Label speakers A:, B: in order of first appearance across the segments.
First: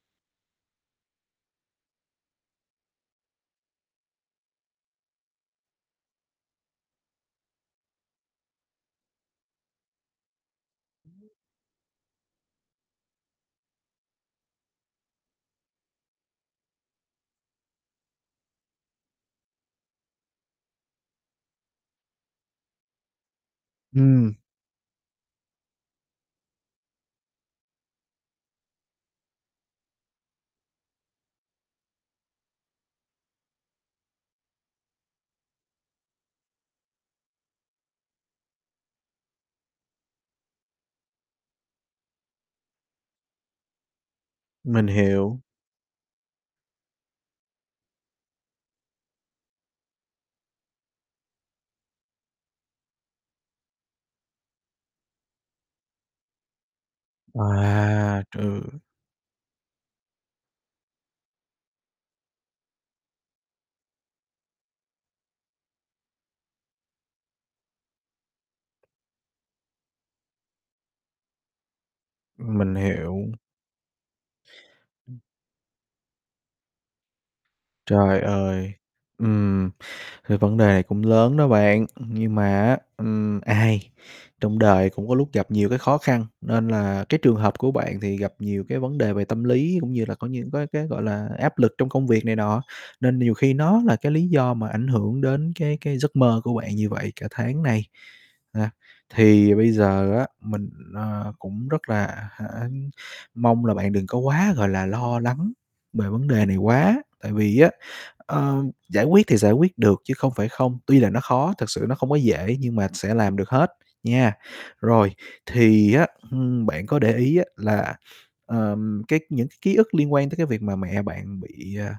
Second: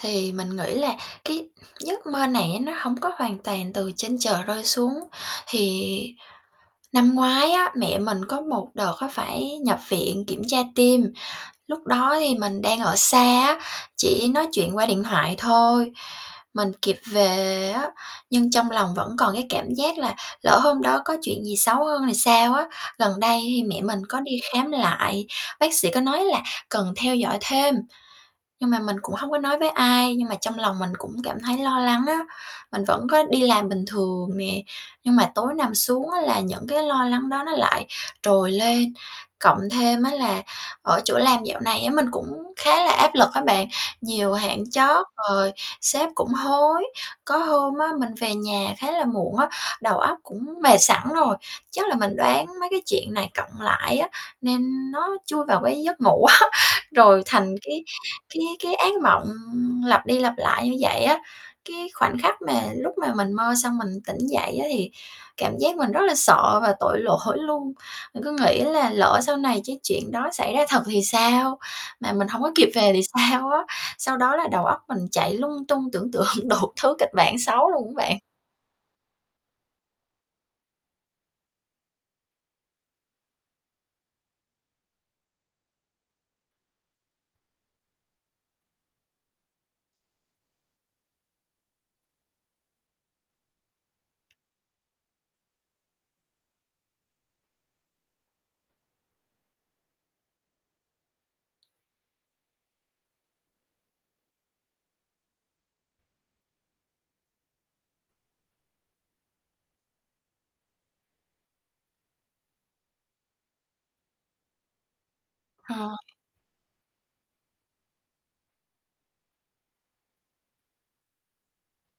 A: Thì mình nghĩ là cái giấc mơ này á, nó hổng có hoàn toàn từ trên trời rơi xuống. Thì năm ngoái á, mẹ mình có một đợt á phải nhập viện kiểm tra tim, lúc đó thì mình đang ở xa á, chỉ nói chuyện qua điện thoại thôi, mình kịp về á, nhưng trong lòng vẫn còn cái cảm giác là "Lỡ hôm đó có chuyện gì xấu hơn thì sao?" á. Gần đây thì mẹ mình có
B: Ừm.
A: đi khám lại, bác sĩ có nói là cần theo dõi thêm. Nhưng mà mình cũng hông có nói với ai, nhưng mà trong lòng mình cũng cảm thấy lo lắng á. Mình vẫn có đi làm bình thường nè, nhưng mà tối nằm xuống á là những cái lo lắng đó nó lại trồi lên. Cộng thêm á là ở chỗ làm dạo này á, mình cũng khá là áp lực á bạn, nhiều hạn
B: Mình
A: chót
B: hiểu.
A: rồi sếp cũng hối. Có hôm á mình về nhà khá là muộn á, đầu óc cũng mệt sẵn rồi, chắc là mình đoán mấy cái chuyện này cộng lại á, nên nó chui vào cái giấc ngủ á, rồi thành cái
B: À,
A: cái
B: trời ơi!
A: cái ác mộng lặp đi lặp lại như vậy á. Cái khoảnh khắc mà lúc mà mình mơ xong mình tỉnh dậy á, thì cảm giác mình rất là sợ và tội lỗi luôn, mình cứ nghĩ là "Lỡ sau này chắc chuyện đó xảy ra thật thì sao? Mà mình hông có
B: Ừm,
A: kịp
B: mình
A: về thì
B: hiểu.
A: sao?" á. Sau đó là đầu óc mình
B: Ừm.
A: chạy lung tung, tưởng tượng đủ thứ kịch bản xấu luôn á bạn.
B: Trời ơi! Ừm, cái vấn đề cũng lớn đó bạn. Ừm, nhưng mà á, ừm, ai trong đời cũng có lúc gặp nhiều cái khó khăn, nên là cái trường hợp của bạn thì gặp nhiều cái vấn đề về tâm lý cũng như là có những cái cái, gọi là, áp lực trong công việc này nọ, nên nhiều khi nó là cái lý do mà ảnh hưởng đến cái cái giấc mơ của bạn như vậy cả tháng nay, ha. Thì bây giờ á mình, ờ, cũng rất là hả mong là bạn đừng có quá, gọi là, lo lắng bề vấn đề này quá, tại vì á, ơ, giải quyết thì giải quyết được chứ không phải không. Tuy là nó khó, thật sự nó không có dễ nhưng mà sẽ làm được hết, nha. Rồi, thì
A: Ờ.
B: á, ưm, bạn có để ý á là, ờm, cái những cái ký ức liên quan tới cái việc mà mẹ bạn bị, à,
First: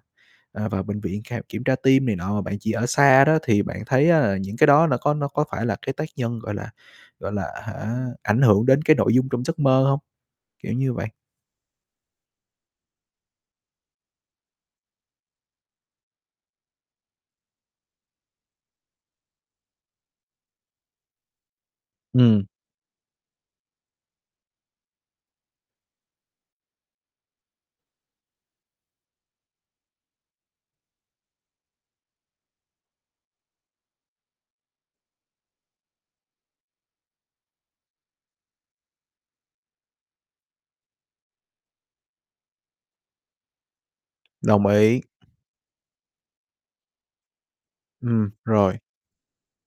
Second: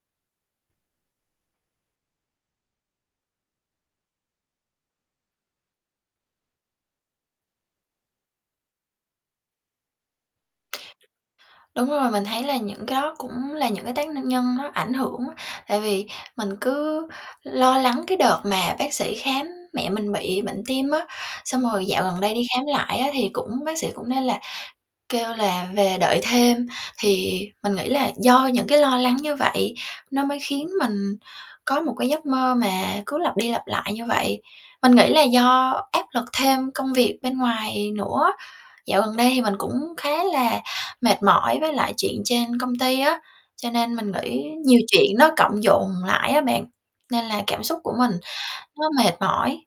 B: à, vào bệnh viện khám kiểm tra tim này nọ mà bạn chỉ ở xa đó, thì bạn thấy á là những cái đó nó có nó có phải là cái tác nhân, gọi là gọi là, hả, ảnh hưởng đến cái nội dung trong giấc mơ hông? Kiểu như vậy.
A: Đúng rồi, mình thấy là những cái đó cũng là những cái tác n nhân nó ảnh hưởng á. Tại vì mình cứ lo lắng cái đợt mà bác sĩ khám mẹ mình bị bệnh tim á. Xong rồi dạo gần đây
B: Ừm.
A: đi khám lại á thì cũng bác sĩ cũng nêu là kêu là "về đợi thêm". Thì mình nghĩ là do những cái lo lắng như vậy, nó mới khiến mình có một cái giấc mơ mà cứ lặp đi lặp lại như vậy. Mình nghĩ là do áp lực thêm công việc bên ngoài nữa. Dạo gần đây thì mình cũng khá là mệt mỏi với lại chuyện trên công ty á, cho nên mình nghĩ
B: Đồng
A: nhiều
B: ý.
A: chuyện nó cộng dồn lại á bạn, nên là cảm xúc của mình
B: Ừm, rồi.
A: nó mệt mỏi.